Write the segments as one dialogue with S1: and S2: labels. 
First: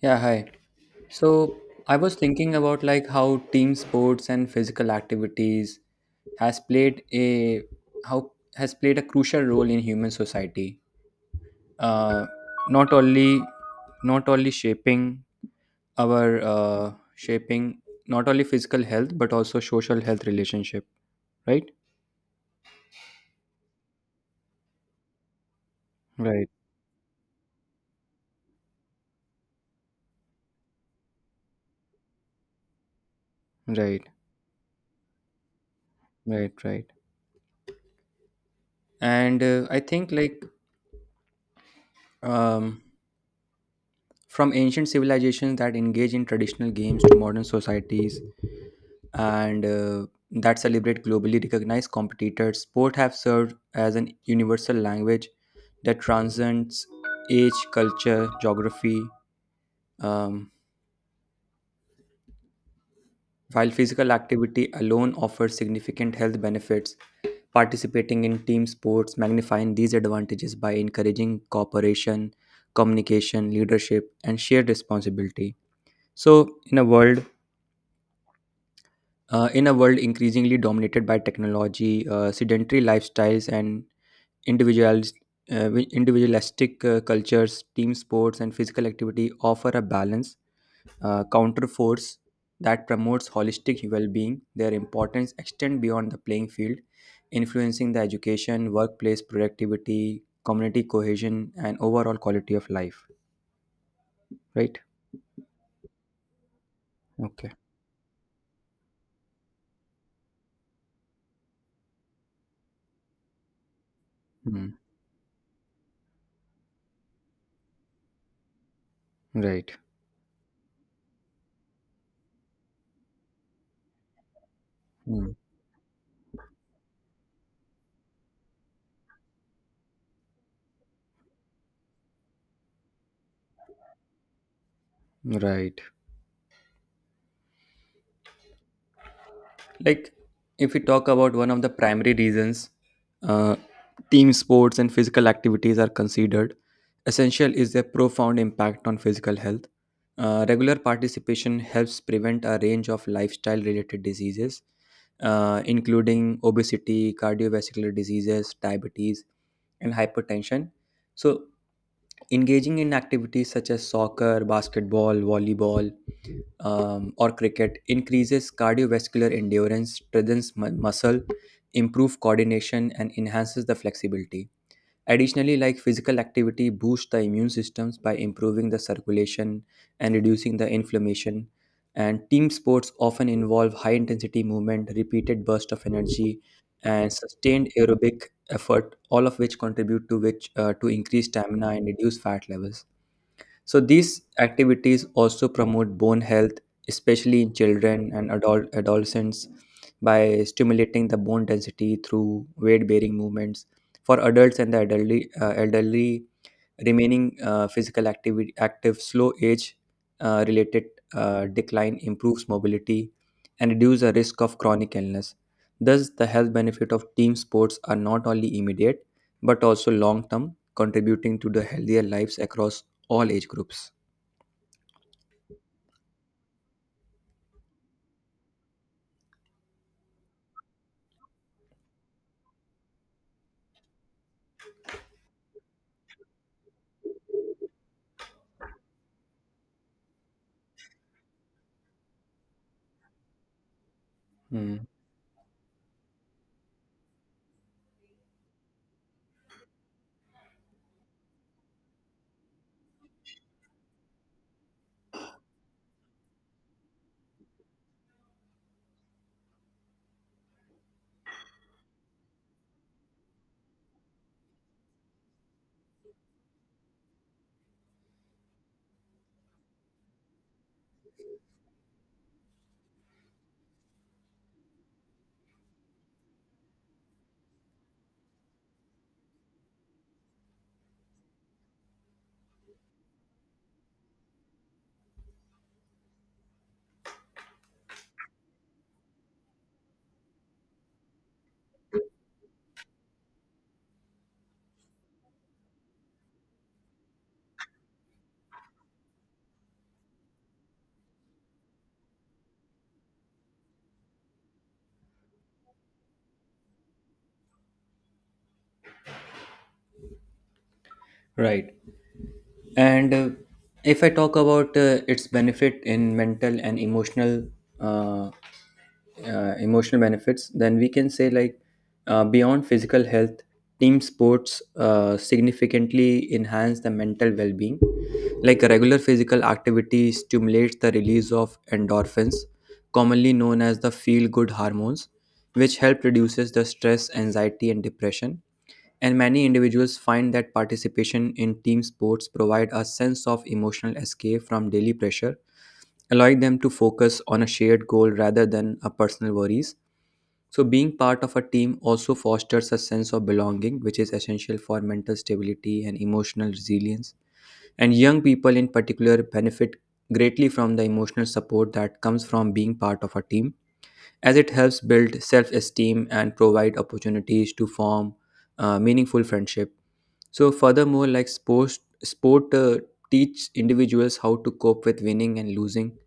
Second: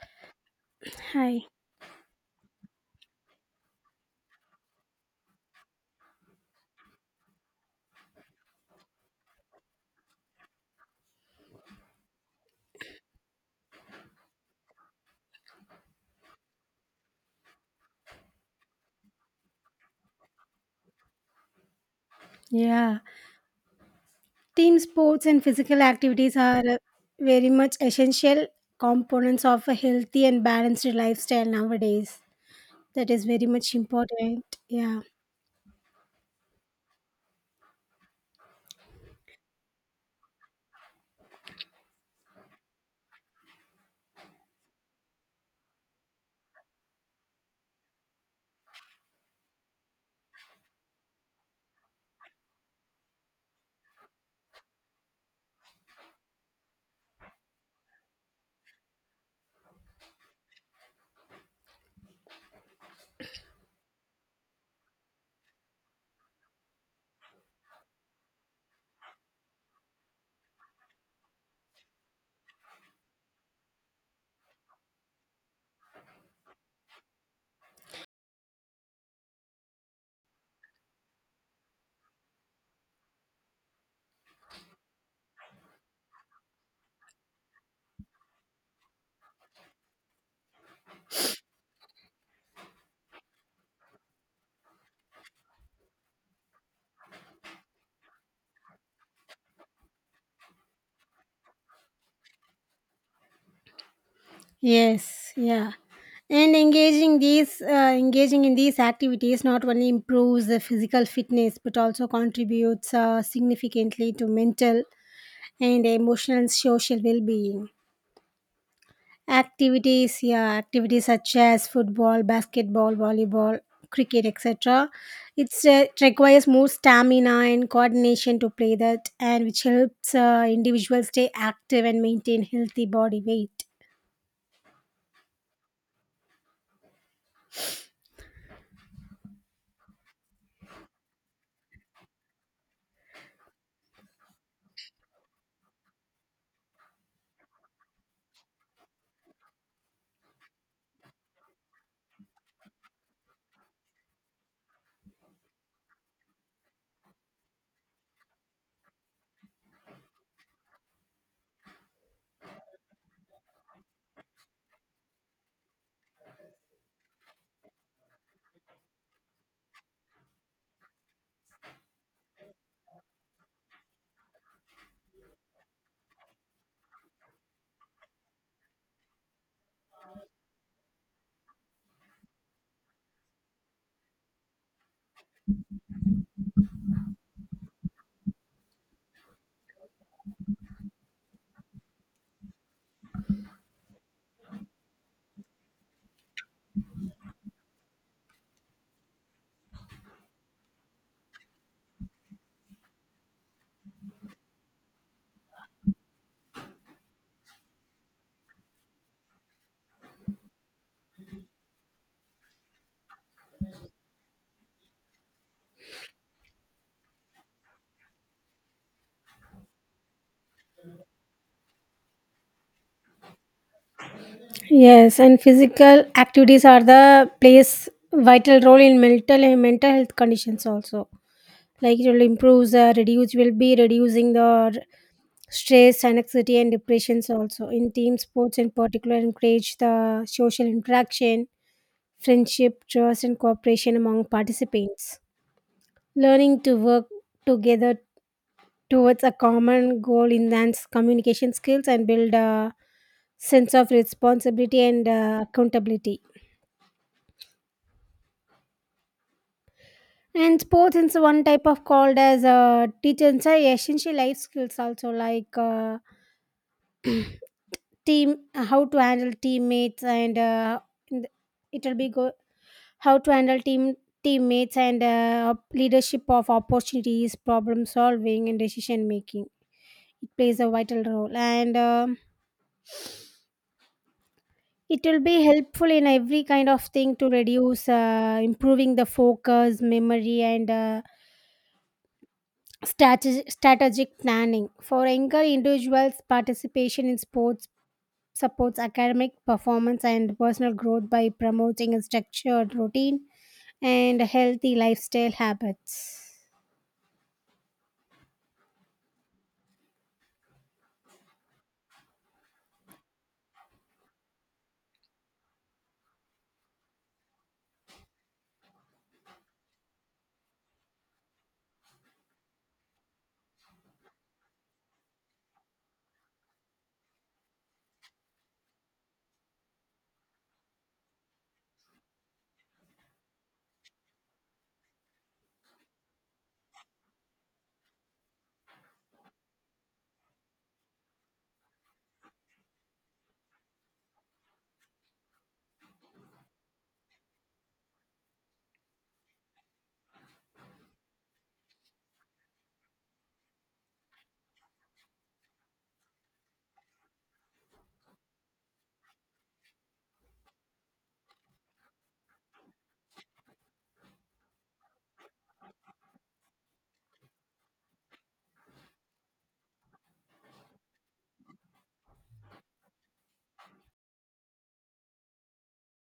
S1: Yeah, hi.
S2: Hi.
S1: So I was thinking about like how team sports and physical activities has played a how has played a crucial role in human society. Uh, not only not only shaping our shaping not only physical health but also social health relationship. Right,
S2: Yeah. Team sports and physical activities
S1: right,
S2: are very much essential components of a healthy and balanced lifestyle nowadays. That is very much
S1: right,
S2: important. Yeah.
S1: right, right. And I think like um, from ancient civilizations that engage in traditional games to modern societies and that celebrate globally recognized competitors. Sport have served as an universal language that transcends age, culture, geography. Um, while physical activity alone offers significant health benefits, participating in team sports magnifying these advantages by encouraging cooperation, communication, leadership, and shared responsibility. So, in a world in a world increasingly dominated by technology, sedentary lifestyles, and Individualis- individualistic cultures, team sports, and physical activity offer a balance, counter force that promotes holistic well being. Their importance extend beyond the playing field, influencing the education, workplace productivity, community cohesion, and overall quality of life. Right?
S2: Yes. Yeah. And
S1: Okay.
S2: engaging in these activities not only improves the physical fitness but also contributes significantly to
S1: Hmm.
S2: mental and emotional and social well-being.
S1: Right.
S2: Activities such as football, basketball, volleyball, cricket, etc.
S1: Hmm.
S2: It requires more stamina and coordination to play that, and which helps individuals stay active and maintain healthy body weight.
S1: Right. Like if we talk about one of the primary reasons uh, team sports and physical activities are considered essential is their profound impact on physical health. Regular participation helps prevent a range of lifestyle related diseases, including obesity, cardiovascular diseases, diabetes, and hypertension. So engaging in activities such as soccer, basketball, volleyball, or cricket increases cardiovascular endurance, strengthens muscle, improve coordination, and enhances the flexibility. Additionally, like physical activity boosts the immune systems by improving the circulation and reducing the inflammation. And team sports often involve high intensity movement, repeated bursts of energy, and sustained aerobic effort, all of which contribute to increase stamina and reduce fat levels. So these activities also promote bone health, especially in children and adult adolescents, by stimulating the bone density through weight-bearing movements. For adults and the elderly, elderly remaining physical activity active slow age related decline improves mobility and reduces the risk of chronic illness. Thus the health benefit of team sports are not only immediate but also long term, contributing to the healthier lives across all age groups.
S2: Yes, and physical activities are the plays vital role in mental health conditions also. Like it will improve the reduce will be reducing the stress, anxiety, and depressions also. In team sports in particular, encourage the social interaction, friendship, trust, and cooperation among
S1: Hmm,
S2: participants. Learning to work together towards a common goal enhance communication skills and build a sense of responsibility and accountability. And sports is one type of called as a teacher essential life skills also, like team how to handle teammates and in the- it'll be go how to handle teammates and uh, leadership of opportunities, problem solving, and decision making. It plays a vital role. And it will be helpful in every kind of thing to reduce improving the focus, memory, and strategic planning. For younger individuals, participation in sports supports academic performance and personal growth by promoting a structured routine and healthy lifestyle habits.
S1: right. And if I talk about its benefit in mental and emotional uh, emotional benefits, then we can say like beyond physical health, team sports significantly enhance the mental well-being. Like regular physical activity stimulates the release of endorphins, commonly known as the feel-good hormones, which help reduces the stress, anxiety, and depression. And many individuals find that participation in team sports provide a sense of emotional escape from daily pressure, allowing them to focus on a shared goal rather than a personal worries. So, being part of a team also fosters a sense of belonging, which is essential for mental stability and emotional resilience. And young people, in particular, benefit greatly from the emotional support that comes from being part of a team, as it helps build self esteem and provide opportunities to form meaningful friendship. So, furthermore, like sports, sport teach individuals how to cope with winning and losing,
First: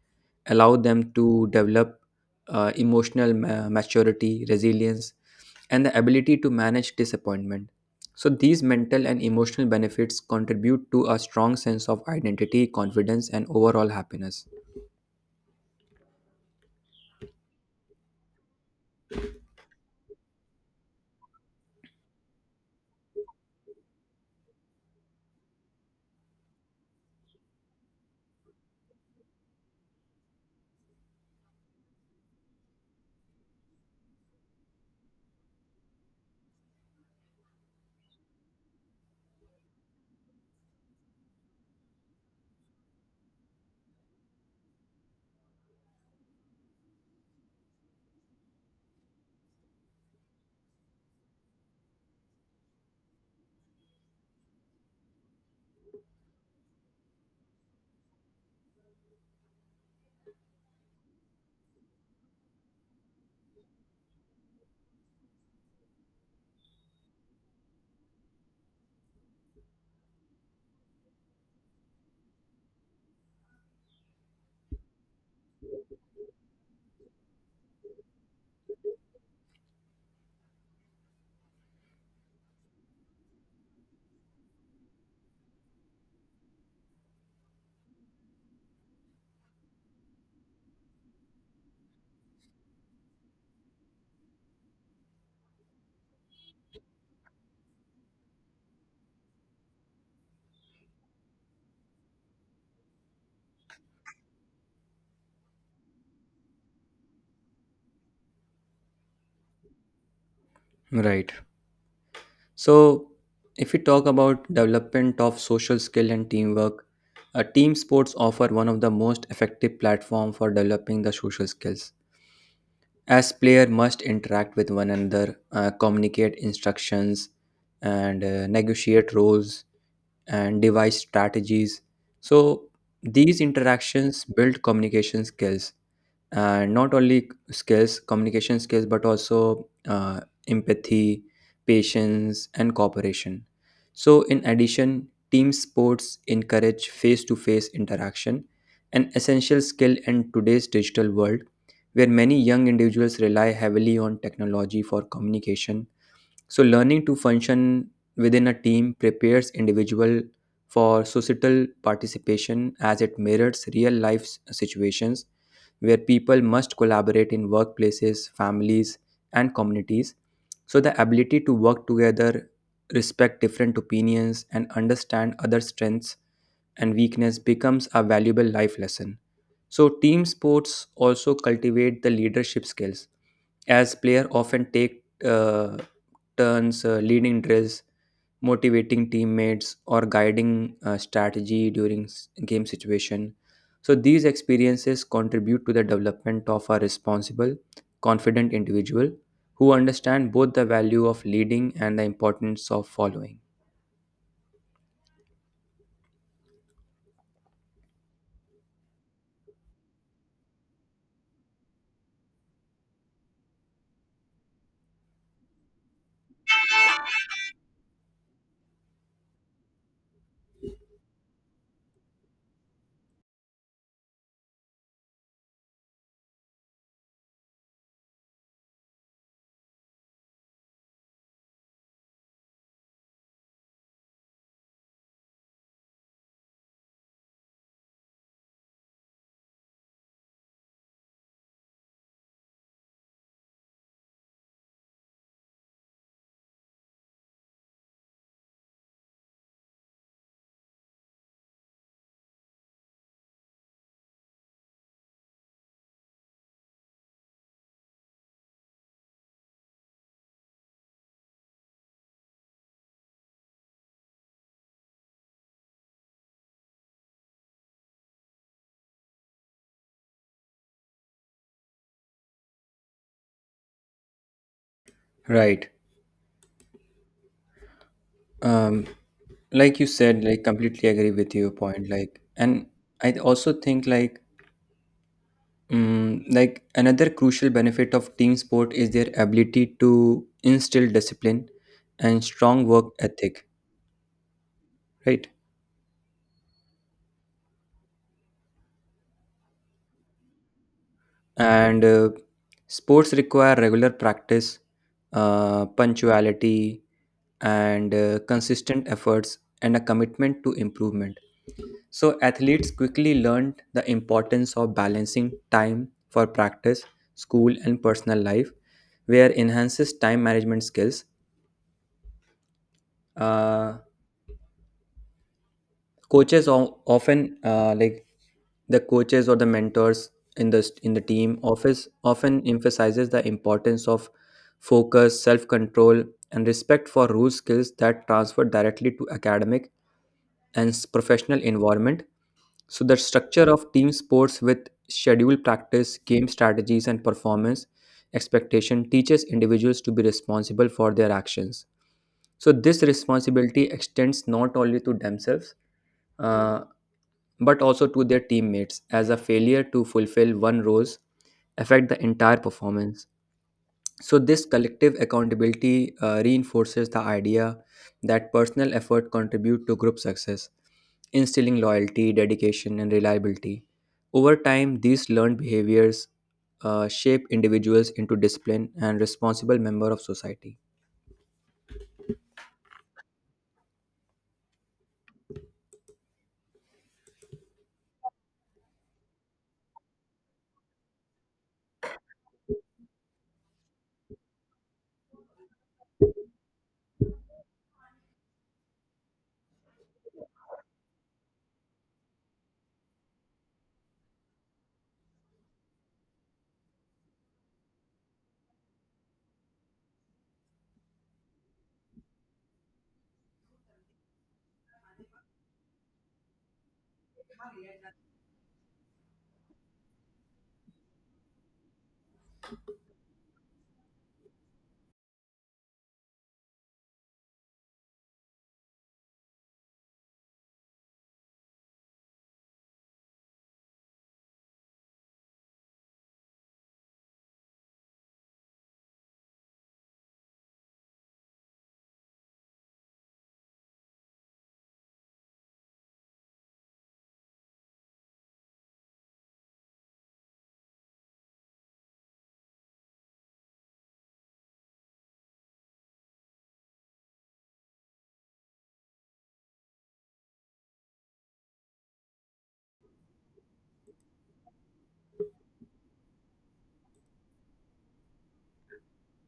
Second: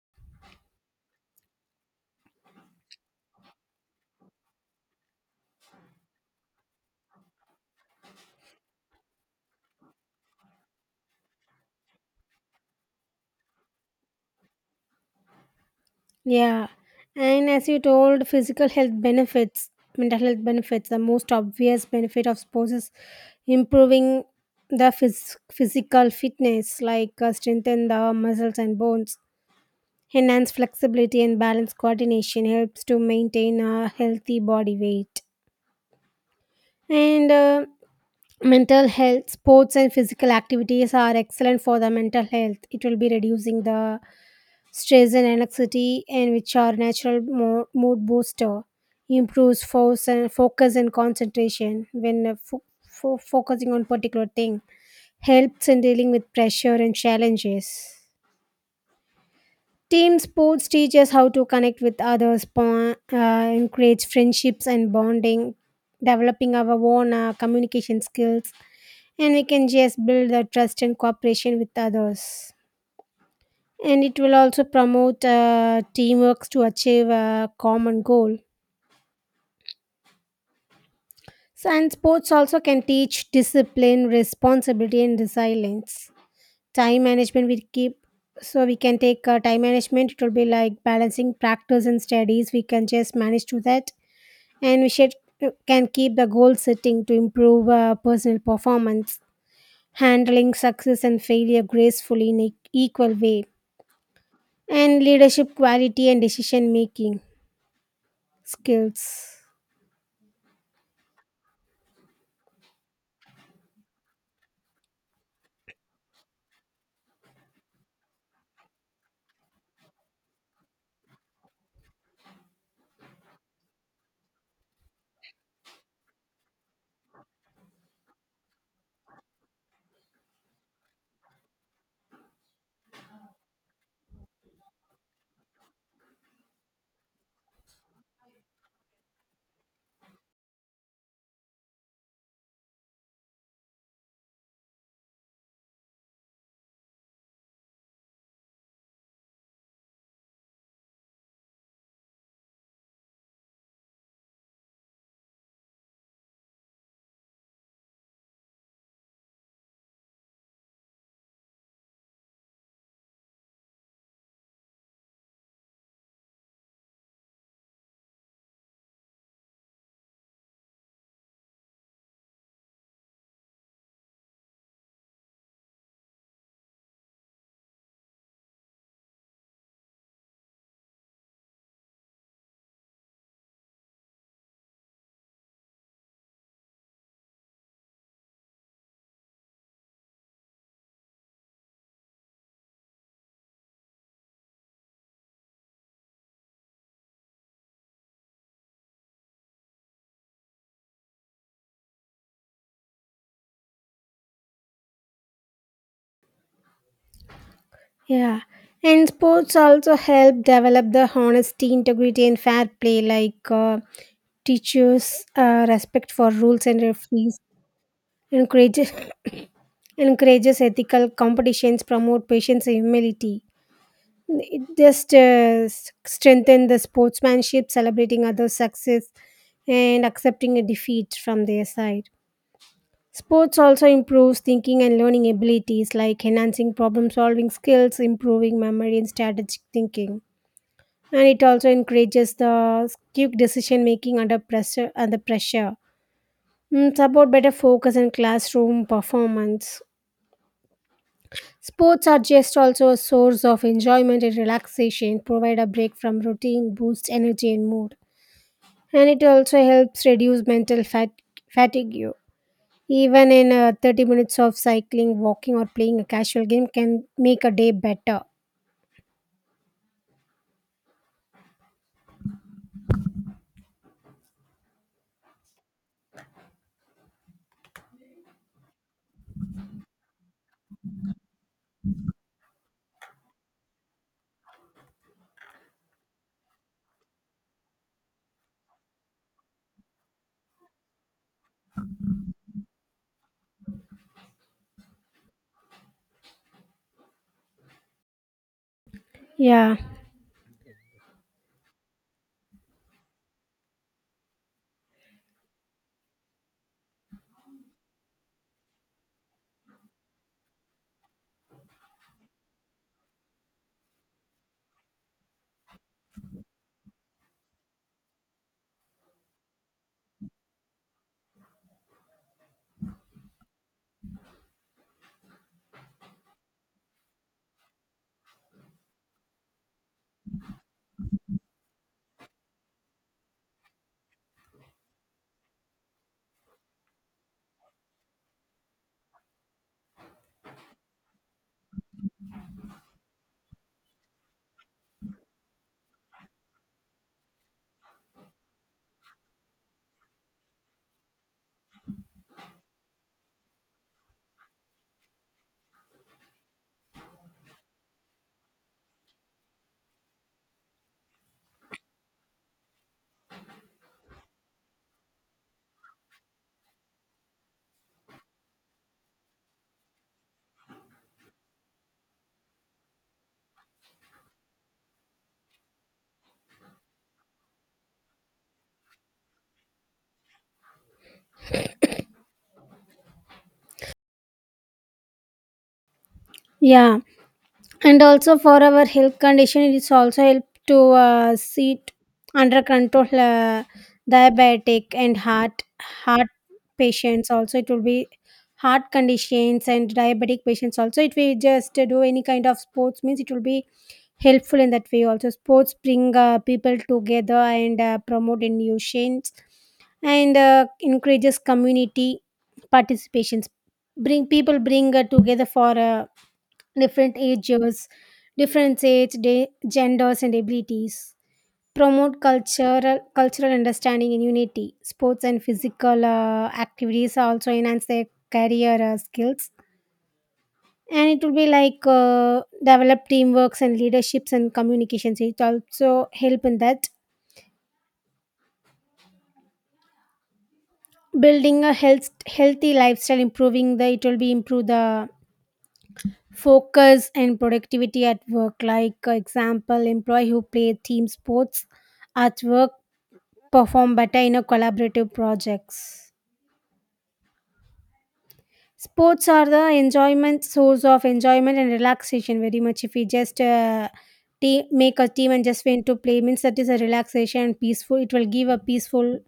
S1: allow them to develop emotional maturity, resilience, and the ability to manage disappointment. So, these mental and emotional benefits contribute to a strong sense of identity, confidence, and overall happiness.
S2: Yeah. And as you told, physical health benefits, mental health benefits, the most obvious benefit of sports is improving the physical fitness, like strengthen the muscles and bones, enhance flexibility and balance coordination, helps to maintain a healthy body weight. And mental health, sports and physical activities are excellent for the mental health. It will be reducing the stress and anxiety, and which are natural mood booster, improves force and focus and concentration when focusing on particular thing, helps in dealing with pressure and challenges. Team sports teach us how to connect with others, bond, encourage friendships and bonding, developing our own communication skills, and we can just build the trust and cooperation with others. And it will also promote teamwork to achieve a common goal. So, and sports also can teach discipline, responsibility, and resilience. Time management we keep so we can take time management. It will be like balancing practice and studies. We can just manage to that, and we should can keep the goal setting to improve personal performance, handling success and failure gracefully in an equal way, and leadership quality and decision making skills.
S1: Right. So, if we talk about development of social skill and teamwork, team sports offer one of the most effective platform for developing the social skills. As player must interact with one another, communicate instructions, and negotiate roles and devise strategies. So these interactions build communication skills and not only skills communication skills but also empathy, patience, and cooperation. So in addition, team sports encourage face-to-face interaction, an essential skill in today's digital world, where many young individuals rely heavily on technology for communication. So, learning to function within a team prepares individual for societal participation, as it mirrors real life situations where people must collaborate in workplaces, families, and communities. So, the ability to work together, respect different opinions, and understand other strengths and weakness becomes a valuable life lesson. So, team sports also cultivate the leadership skills, as player often take turns leading drills, motivating teammates, or guiding strategy during game situation. So, these experiences contribute to the development of a responsible, confident individual who understand both the value of leading and the importance of following.
S2: Yeah. And sports also help develop the honesty, integrity, and fair play, like teaches respect for rules and referees, encourages encourages ethical competitions, promote patience and humility. It just strengthen the sportsmanship, celebrating others success and accepting a defeat from their side. Sports also improves thinking and learning abilities, like enhancing problem solving skills, improving memory and strategic thinking. And it also encourages the quick decision making under pressure. Mm, support better focus and classroom performance. Sports are just also a source of enjoyment and relaxation, provide a break from routine, boost energy and mood. And it also helps reduce fatigue. Even in 30 minutes of cycling, walking, or playing a casual game can make a day better.
S1: Right. Um, like you said, like completely agree with your point, like. And I also think like another crucial benefit of team sport is their ability to instill discipline and strong work ethic, right?
S2: Yeah,
S1: And sports require regular practice, punctuality, and consistent efforts and a commitment to improvement. So, athletes quickly learned the importance of balancing time for practice, school, and personal life, where enhances time management skills. Uh, Coaches often, the coaches or the mentors in the team office often emphasizes the importance of focus, self control, and respect for rule skills that transfer directly to academic and professional environment. So the structure of team sports with schedule practice, game strategies, and performance expectation teaches individuals to be responsible for their actions. So this responsibility extends not only to themselves uh, but also to their teammates, as a failure to fulfill one role affect the entire performance. So, this collective accountability reinforces the idea that personal effort contribute to group success, instilling loyalty, dedication, and reliability. Over time, these learned behaviors shape individuals into disciplined and responsible member of society.
S2: yeah. And also for our health condition, it is also help to sit under control diabetic and heart heart patients also it will be heart conditions and diabetic patients also, if we just do any kind of sports means it will be helpful in that way also. Sports bring people together and promote innovations and encourages community participations, bring people bring together for uh, different ages, different age, genders, and abilities. Promote cultural understanding and unity. Sports and physical activities also enhance their career skills. And it will be like develop teamworks and leaderships and communications. It also help in that, building a healthy lifestyle, improving the it will be improve the focus and productivity at work. Like example, employee who play team sports at work perform better in a collaborative projects. Sports are the enjoyment source of enjoyment and relaxation very much. If we just make a team and just went to play, means that is a relaxation and peaceful. It will give a peaceful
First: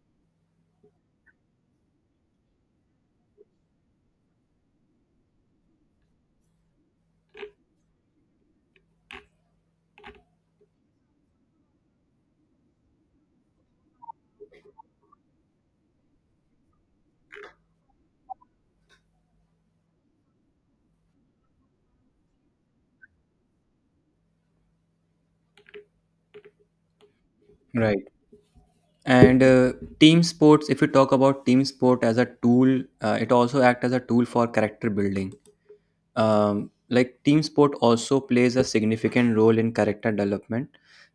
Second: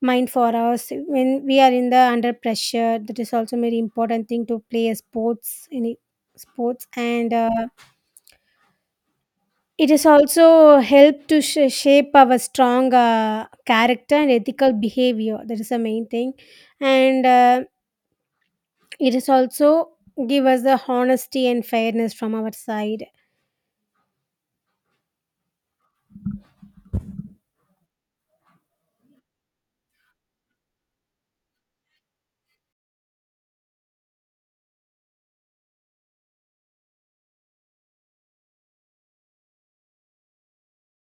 S2: mind for us when we are in the under pressure. That is also very important thing to play a sports, any sports and. It is also help to shape our strong character and ethical behavior, that is the main thing. And it is also give us the honesty and fairness from our side.
S1: Right. And team sports, if you talk about team sport as a tool, it also act as a tool for character building. Like team sport also plays a significant role in character development.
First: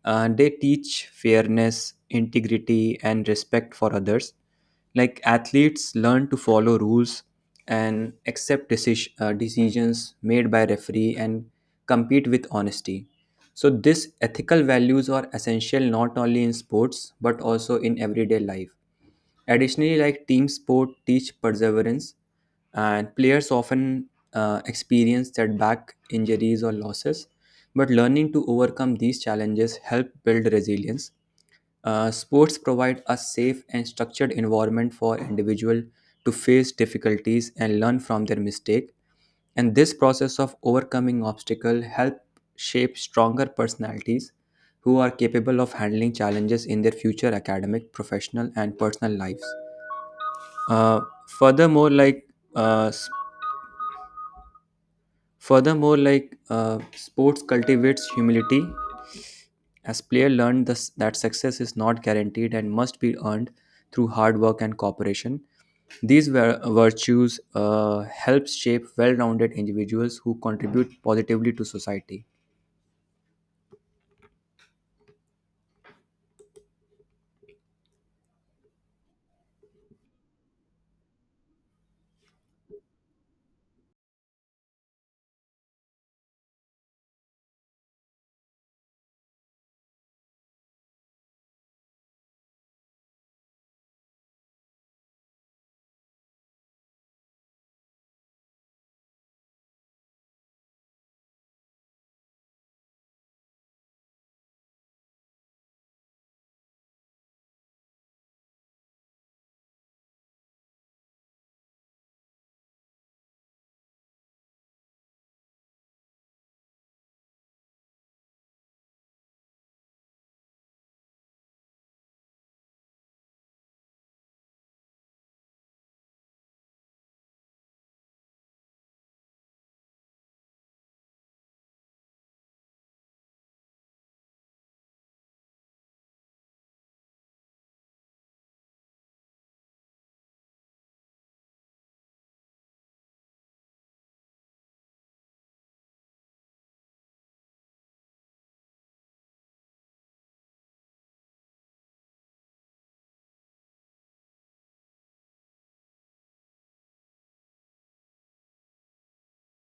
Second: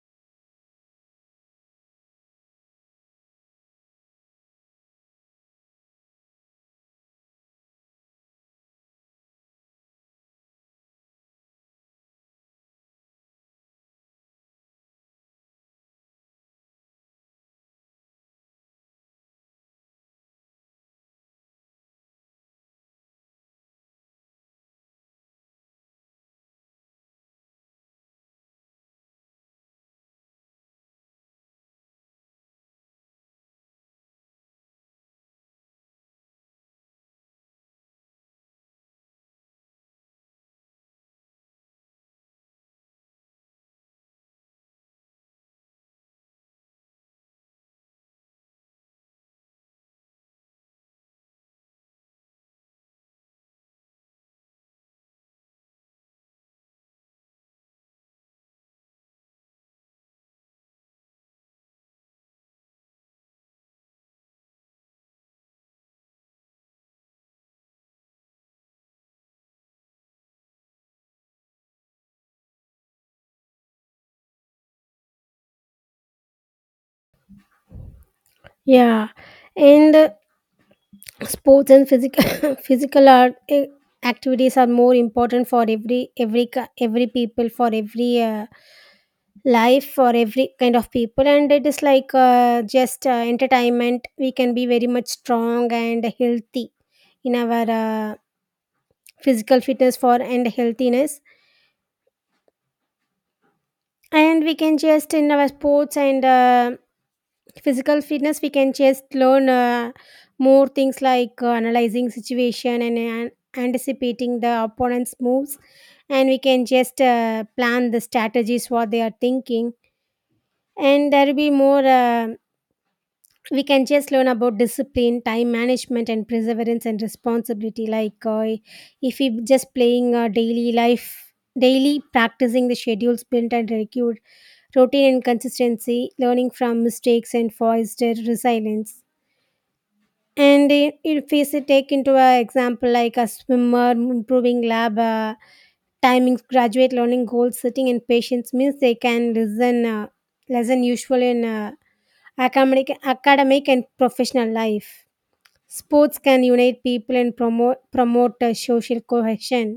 S1: They teach fairness, integrity, and respect for others. Like athletes learn to follow rules and accept decisions made by referee and compete with honesty. So these ethical values are essential not only in sports but also in everyday life. Additionally, like team sport teach perseverance, and players often experience setback, injuries, or losses. But learning to overcome these challenges help build resilience. Sports provide a safe and structured environment for individual to face difficulties and learn from their mistake. And this process of overcoming obstacle help shape stronger personalities who are capable of handling challenges in their future academic, professional, and personal lives. Uh, furthermore, like uh, s- furthermore, sports cultivates humility. As player learned this, that success is not guaranteed and must be earned through hard work and cooperation. These virtues help shape well-rounded individuals who contribute positively to society.
S2: Yeah, and sports and physical activities are more important for every people for every life, for every kind of people, and it is like just entertainment. We can be very much strong and healthy in our physical fitness for and healthiness, and we can just in our sports and physical fitness. We can just learn more things, like analyzing situation and anticipating the opponent's moves, and we can just plan the strategies what they are thinking, and there will be more. We can just learn about discipline, time management, and perseverance and responsibility, like if we just playing uh, daily practicing the schedules built and regular routine and consistency, learning from mistakes and foster resilience. And if we take into an example like a swimmer, improving lab timings, graduate learning goals, sitting and patience means they can listen less than usual in uh, academic and professional life. Sports can unite people and promote social cohesion,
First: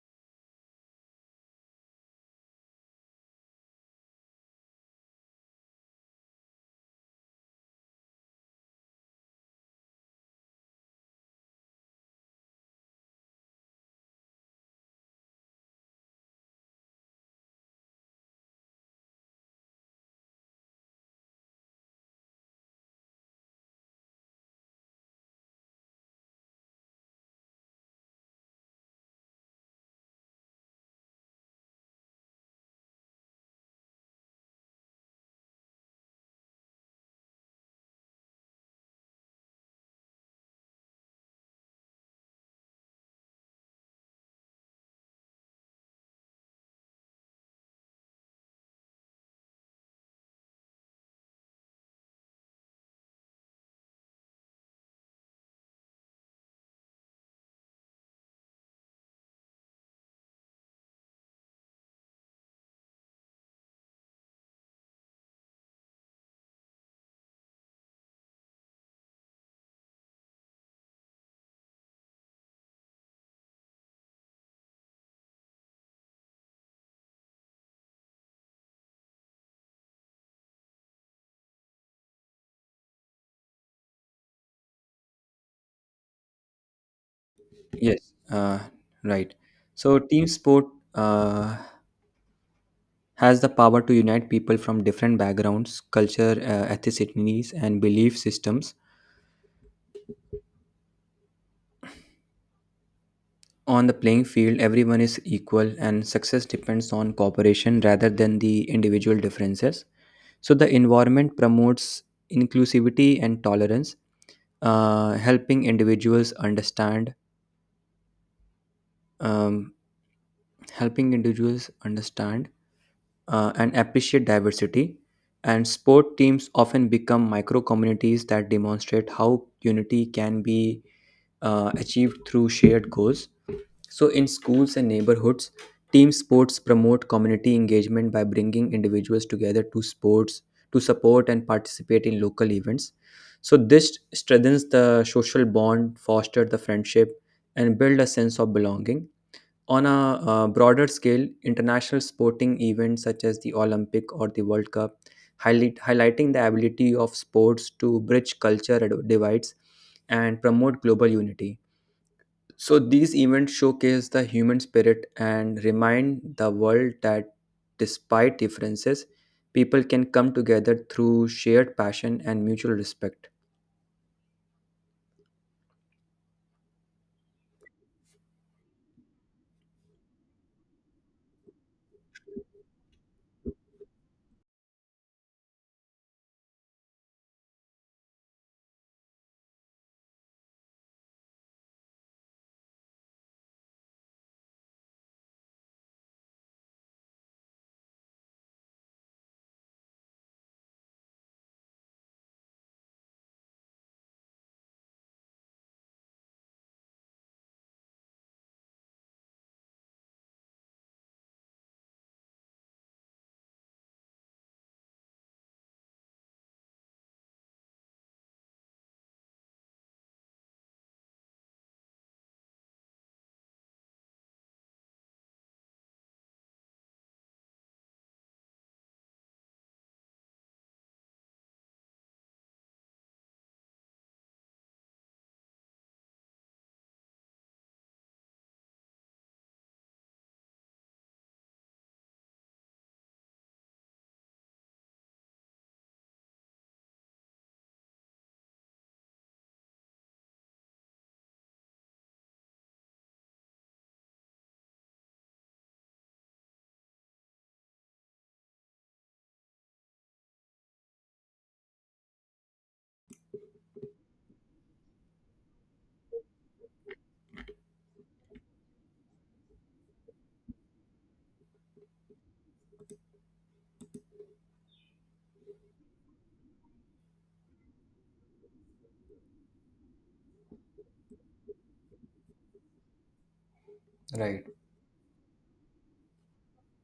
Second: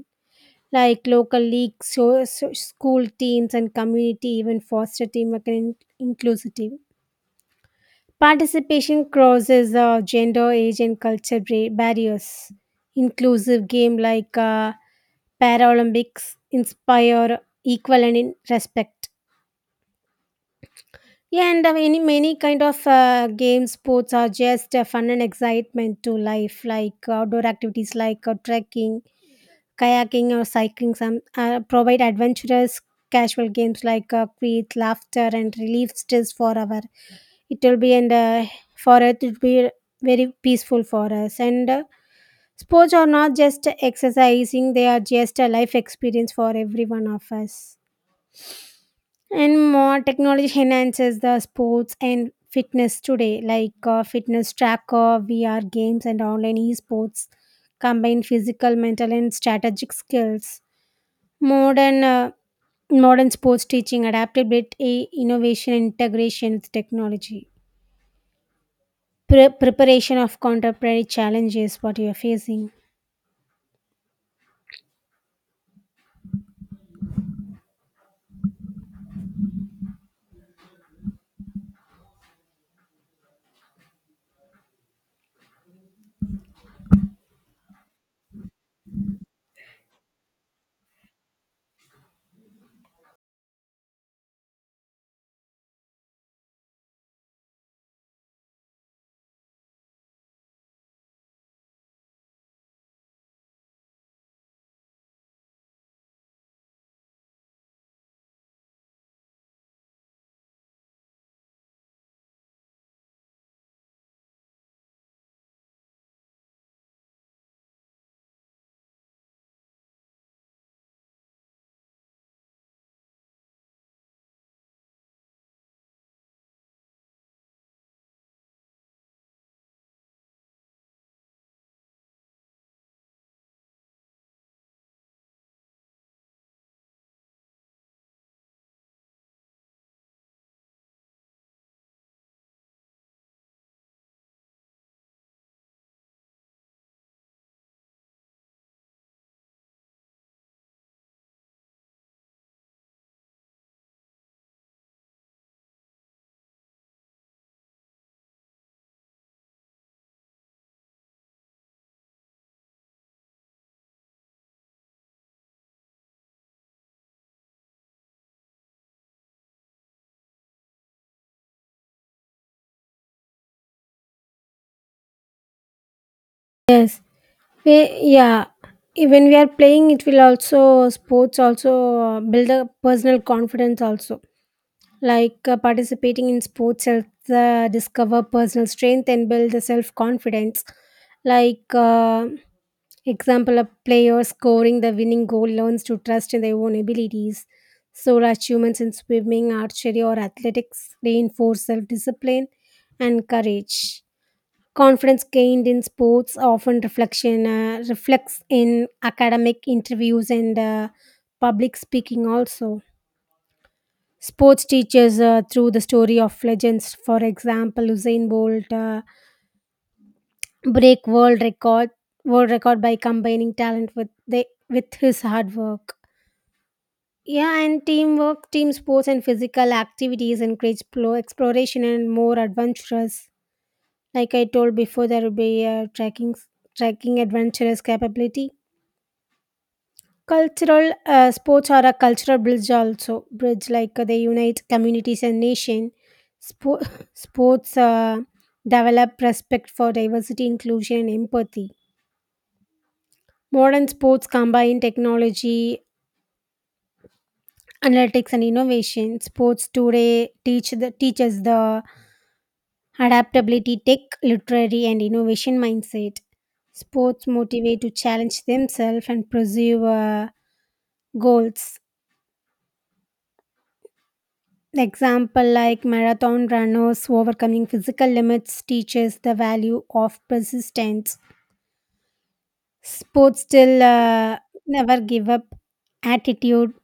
S2: like local leagues, school teams, and community even foster teamwork and inclusivity. Participation crosses gender, age, and culture barriers. Inclusive game like Paralympics inspire equal and in respect. Yeah, and many kind of game sports are just fun and excitement to life, like outdoor activities like trekking, kayaking, or cycling some provide adventurous, casual games like create laughter and relieve stress for our it will be and for us. It will be very peaceful for us. And sports are not just exercising, they are just a life experience for every one of us. And more technology enhances the sports and fitness today, like fitness tracker, VR games, and online esports combine physical, mental, and strategic skills. Modern uh, modern sports teaching, adapted with a innovation, and integration with technology, preparation of contemporary challenges. What you are facing?
S1: Yes, uh, right. So team sport uh, has the power to unite people from different backgrounds, culture, ethnicities, and belief systems. On the playing field, everyone is equal, and success depends on cooperation rather than the individual differences. So the environment promotes inclusivity and tolerance, uh, helping individuals understand, um, helping individuals understand and appreciate diversity. And sport teams often become micro communities that demonstrate how unity can be achieved through shared goals. So, in schools and neighborhoods, team sports promote community engagement by bringing individuals together to sports to support and participate in local events. So, this strengthens the social bond, foster the friendship, and build a sense of belonging. On a broader scale, international sporting events such as the Olympic or the World Cup highlighting the ability of sports to bridge culture divides and promote global unity. So these events showcase the human spirit and remind the world that despite differences, people can come together through shared passion and mutual respect.
S2: Yes. Yeah. When we are playing, it will also sports also build a personal confidence also. Like participating in sports helps discover personal strength and build the self confidence, like example a player scoring the winning goal learns to trust in their own abilities. So achievements in swimming, archery, or athletics reinforce self discipline and courage. Confidence gained in sports often reflection reflects in academic interviews and public speaking also. Sports teachers through the story of legends, for example Usain Bolt break world record by combining talent with with his hard work. Yeah, and teamwork, team sports and physical activities encourage exploration and more adventurous, like I told before there will be uh, trekking adventurous capability. Cultural sports are a cultural bridge also. Bridge, like they unite communities and nation. Spo- sports develop respect for diversity, inclusion, and empathy. Modern sports combine technology, analytics, and innovation. Sports today teaches the adaptability, tech, literary, and innovation mindset. Sports motivate to challenge themselves and pursue goals. The example like marathon runners overcoming physical limits teaches the value of persistence. Sports still
S1: Right,
S2: never give up attitude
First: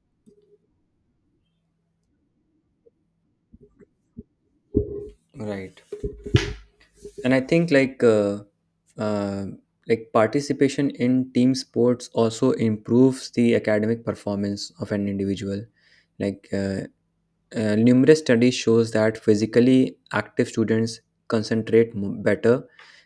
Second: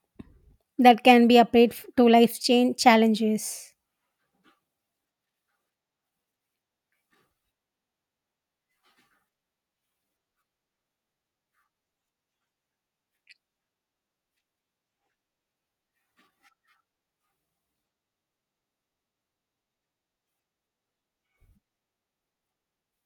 S2: that can be applied to life change challenges.
S1: right. And I think uh, like participation in team sports also improves the academic performance of an individual. Like, numerous studies shows that physically active students concentrate better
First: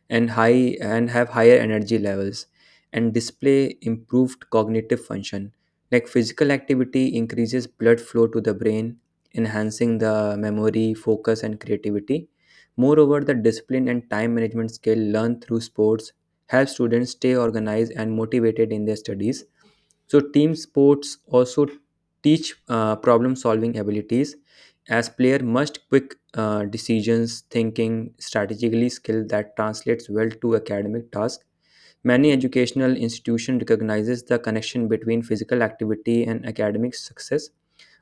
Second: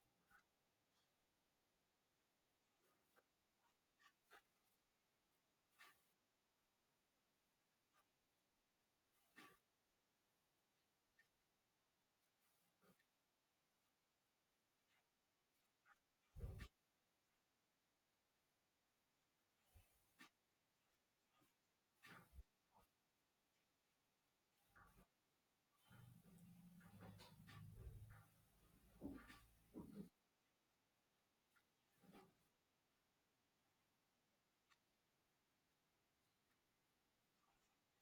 S1: and high and have higher energy levels and display improved cognitive function. Like physical activity increases blood flow to the brain, enhancing the memory, focus, and creativity. Moreover, the discipline and time management skill learned through sports help students stay organized and motivated in their studies. So, team sports also teach problem solving abilities, as player must quick decisions thinking strategically, skill that translates well to academic task. Many educational institution recognizes the connection between physical activity and academic success,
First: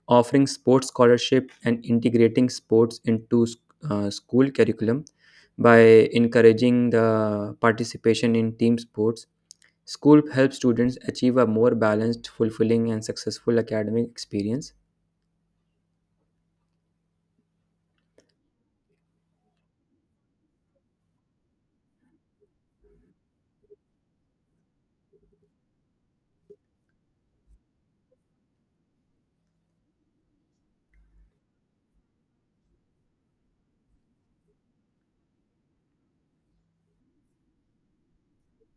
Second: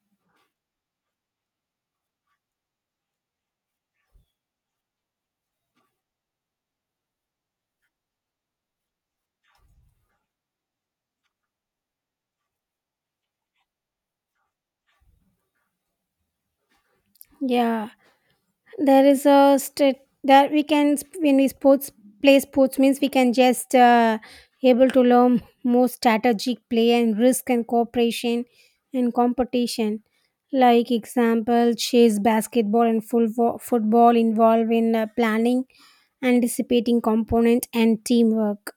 S1: offering sports scholarship and integrating sports into school curriculum. By encouraging the participation in team sports, school helps students achieve a more balanced, fulfilling, and successful academic experience.
S2: Yeah. There is a state that we can sp- when we sports play sports means we can just able to learn more strategic play and risk and cooperation and competition, like example chess, basketball, and football involve in planning, anticipating component and teamwork.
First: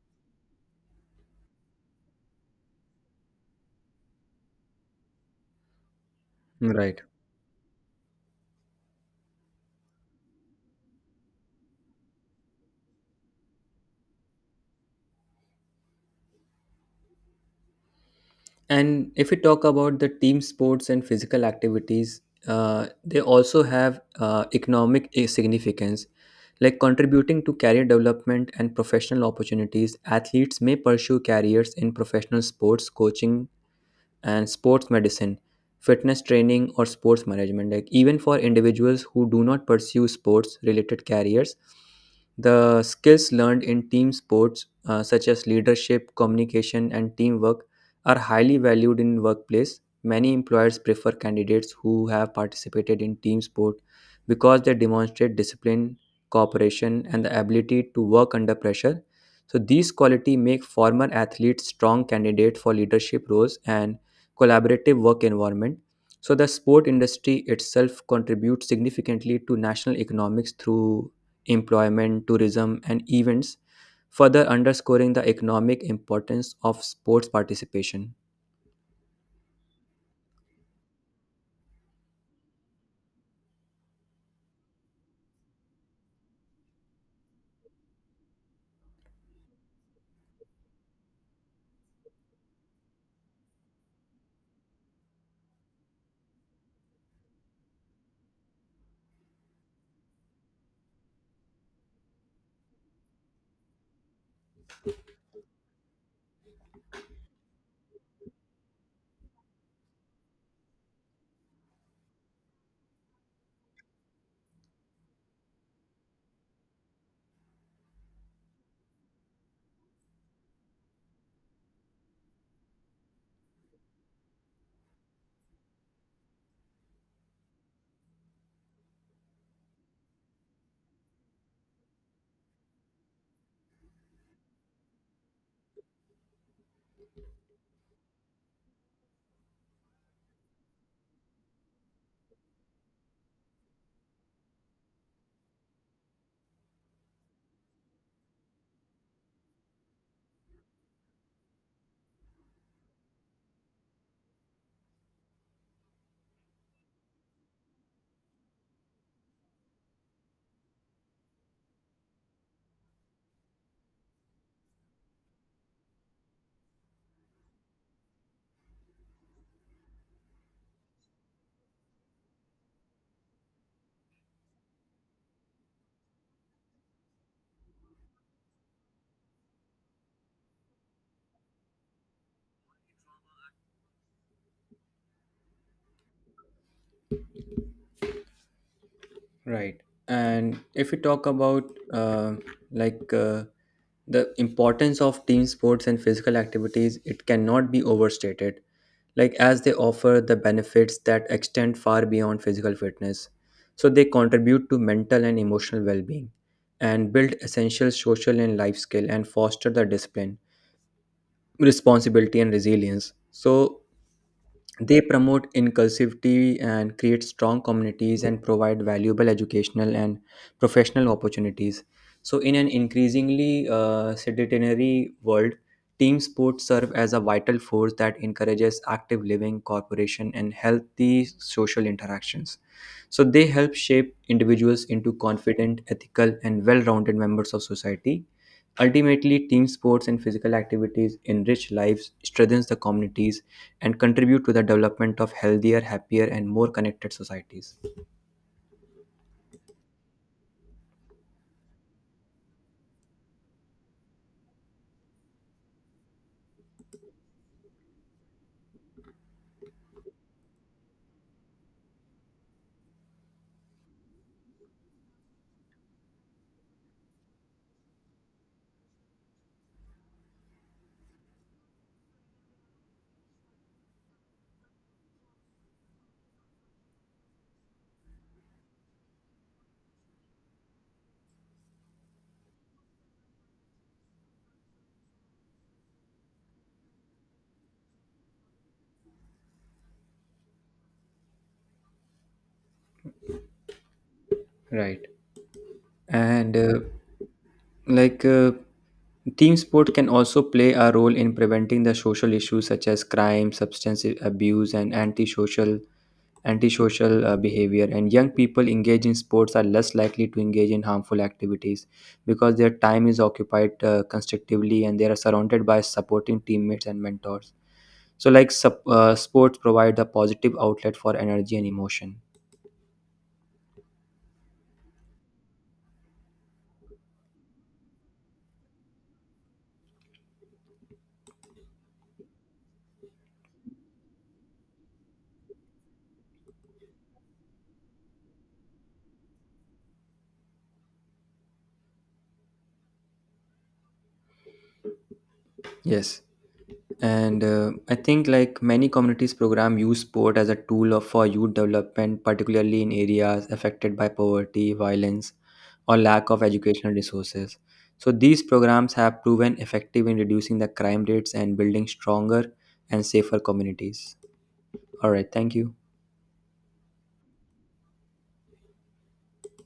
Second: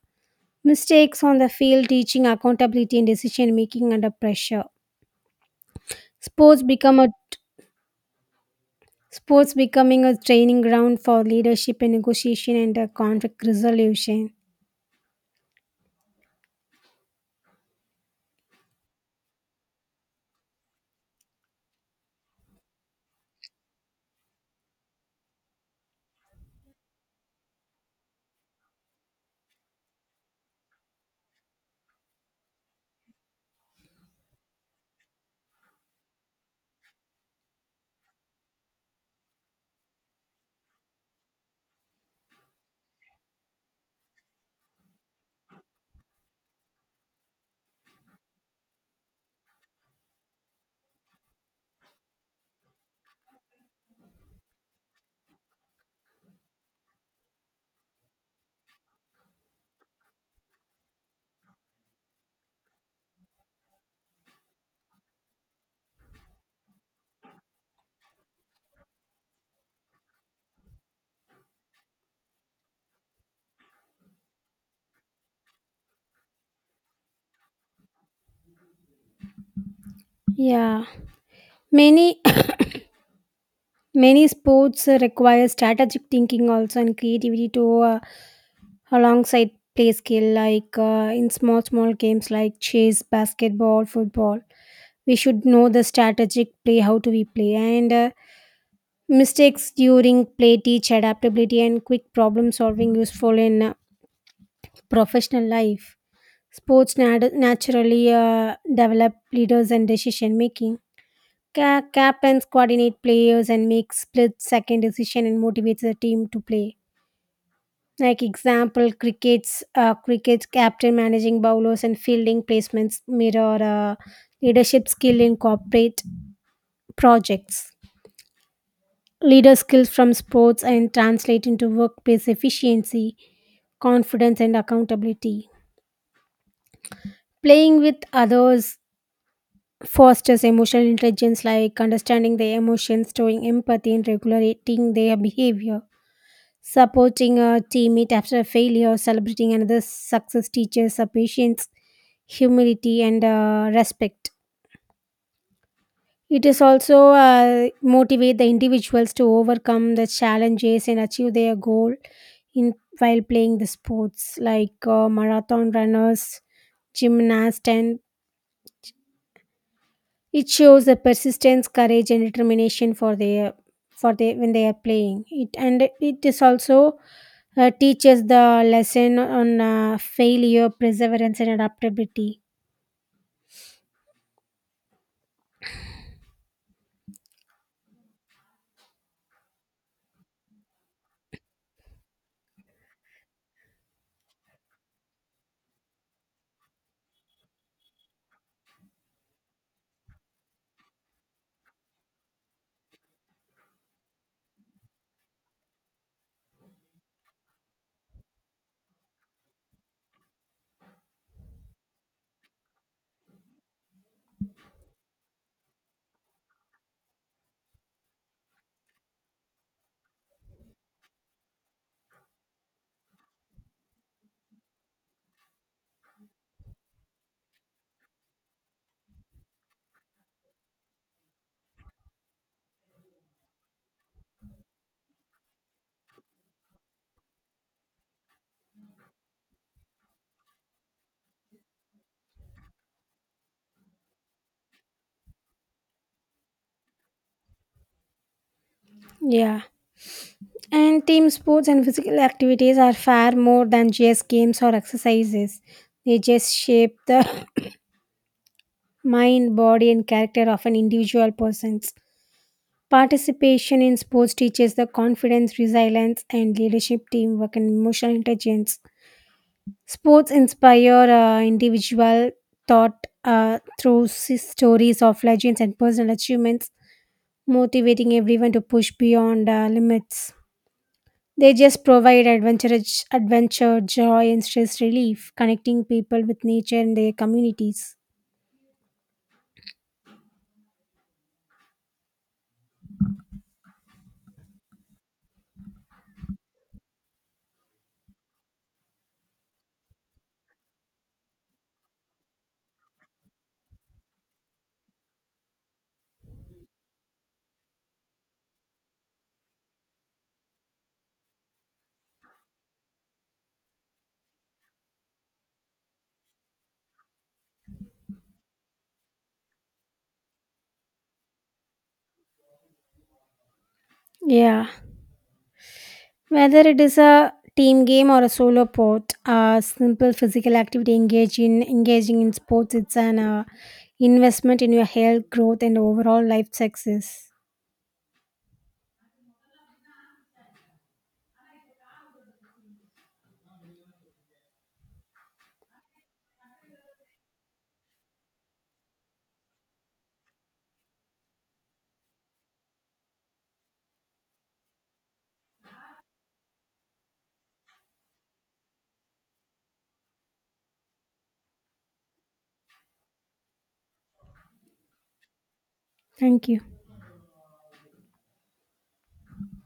S2: Mistakes on the field teaching accountability and decision making under pressure. sports become
S1: Right.
S2: a Sports becoming a training ground for leadership and negotiation and conflict resolution.
S1: And if we talk about the team sports and physical activities, they also have economic significance. Like contributing to career development and professional opportunities, athletes may pursue careers in professional sports, coaching, and sports medicine, fitness training, or sports management. Like even for individuals who do not pursue sports related careers, the skills learned in team sports, such as leadership, communication, and teamwork, are highly valued in workplace. Many employers prefer candidates who have participated in team sport because they demonstrate discipline, cooperation, and the ability to work under pressure. So these quality make former athletes strong candidates for leadership roles and collaborative work environment. So the sport industry itself contributes significantly to national economics through employment, tourism, and events, further underscoring the economic importance of sports participation.
S2: Yeah, many many sports require strategic thinking also and creativity to uh, alongside play skill, like in small small games like chess, basketball, football. We should know the strategic play how to we play. And mistakes during play teach adaptability and quick problem solving useful in professional life. Sports naturally develop leaders and decision making. Captains coordinate players and make split-second decision and motivates the team to play. Like example, cricket captain managing bowlers and fielding placements mirror leadership skill in corporate projects. Leader skills from sports and translate into workplace efficiency, confidence, and accountability. Playing with others fosters emotional intelligence, like understanding their emotions, showing empathy, and regulating their behavior. Supporting a teammate after a failure, celebrating another's success teaches a patience, humility, and respect. It is also motivate the individuals to overcome the challenges and achieve their goal in while playing the sports, like marathon runners, gymnasts, and it shows the persistence, courage, and determination for their for the when they are playing it. And it is also teaches the lesson on failure, perseverance, and adaptability.
S1: Right. And if we talk about uh, like uh, the importance of team sports and physical activities, it cannot be overstated. Like as they offer the benefits that extend far beyond physical fitness, so they contribute to mental and emotional well-being, and build essential social and life skill, and foster the discipline, responsibility, and resilience. So they promote inclusivity and create strong communities and provide valuable educational and professional opportunities. So, in an increasingly sedentary world, team sports serve as a vital force that encourages active living, cooperation, and healthy social interactions. So, they help shape individuals into confident, ethical, and well rounded members of society. Ultimately, team sports and physical activities enrich lives, strengthens the communities, and contribute to the development of healthier, happier, and more connected societies.
S2: Yeah, and team sports and physical activities are far more than just games or exercises. They just shape the mind, body, and character of an individual person's. Participation in sports teaches the confidence, resilience, and leadership, teamwork, and emotional intelligence. Sports inspire individual thought through stories of legends and personal achievements, motivating everyone to push beyond limits. They just provide adventure, joy, and stress relief, connecting people with nature and their communities.
S1: Right. And like uh, team sport can also play a role in preventing the social issues such as crime, substance abuse, and antisocial behavior. And young people engaged in sports are less likely to engage in harmful activities because their time is occupied constructively, and they are surrounded by supporting teammates and mentors. So like sports provide a positive outlet for energy and emotion.
S2: Yeah. Whether it is a team game or a solo sport, a simple physical activity engage in engaging in sports, it's an investment in your health, growth, and overall life success.
S1: Yes. And I think like many communities program use sport as a tool for youth development, particularly in areas affected by poverty, violence, or lack of educational resources. So these programs have proven effective in reducing the crime rates and building stronger and safer communities. All right, thank you.
S2: Thank you.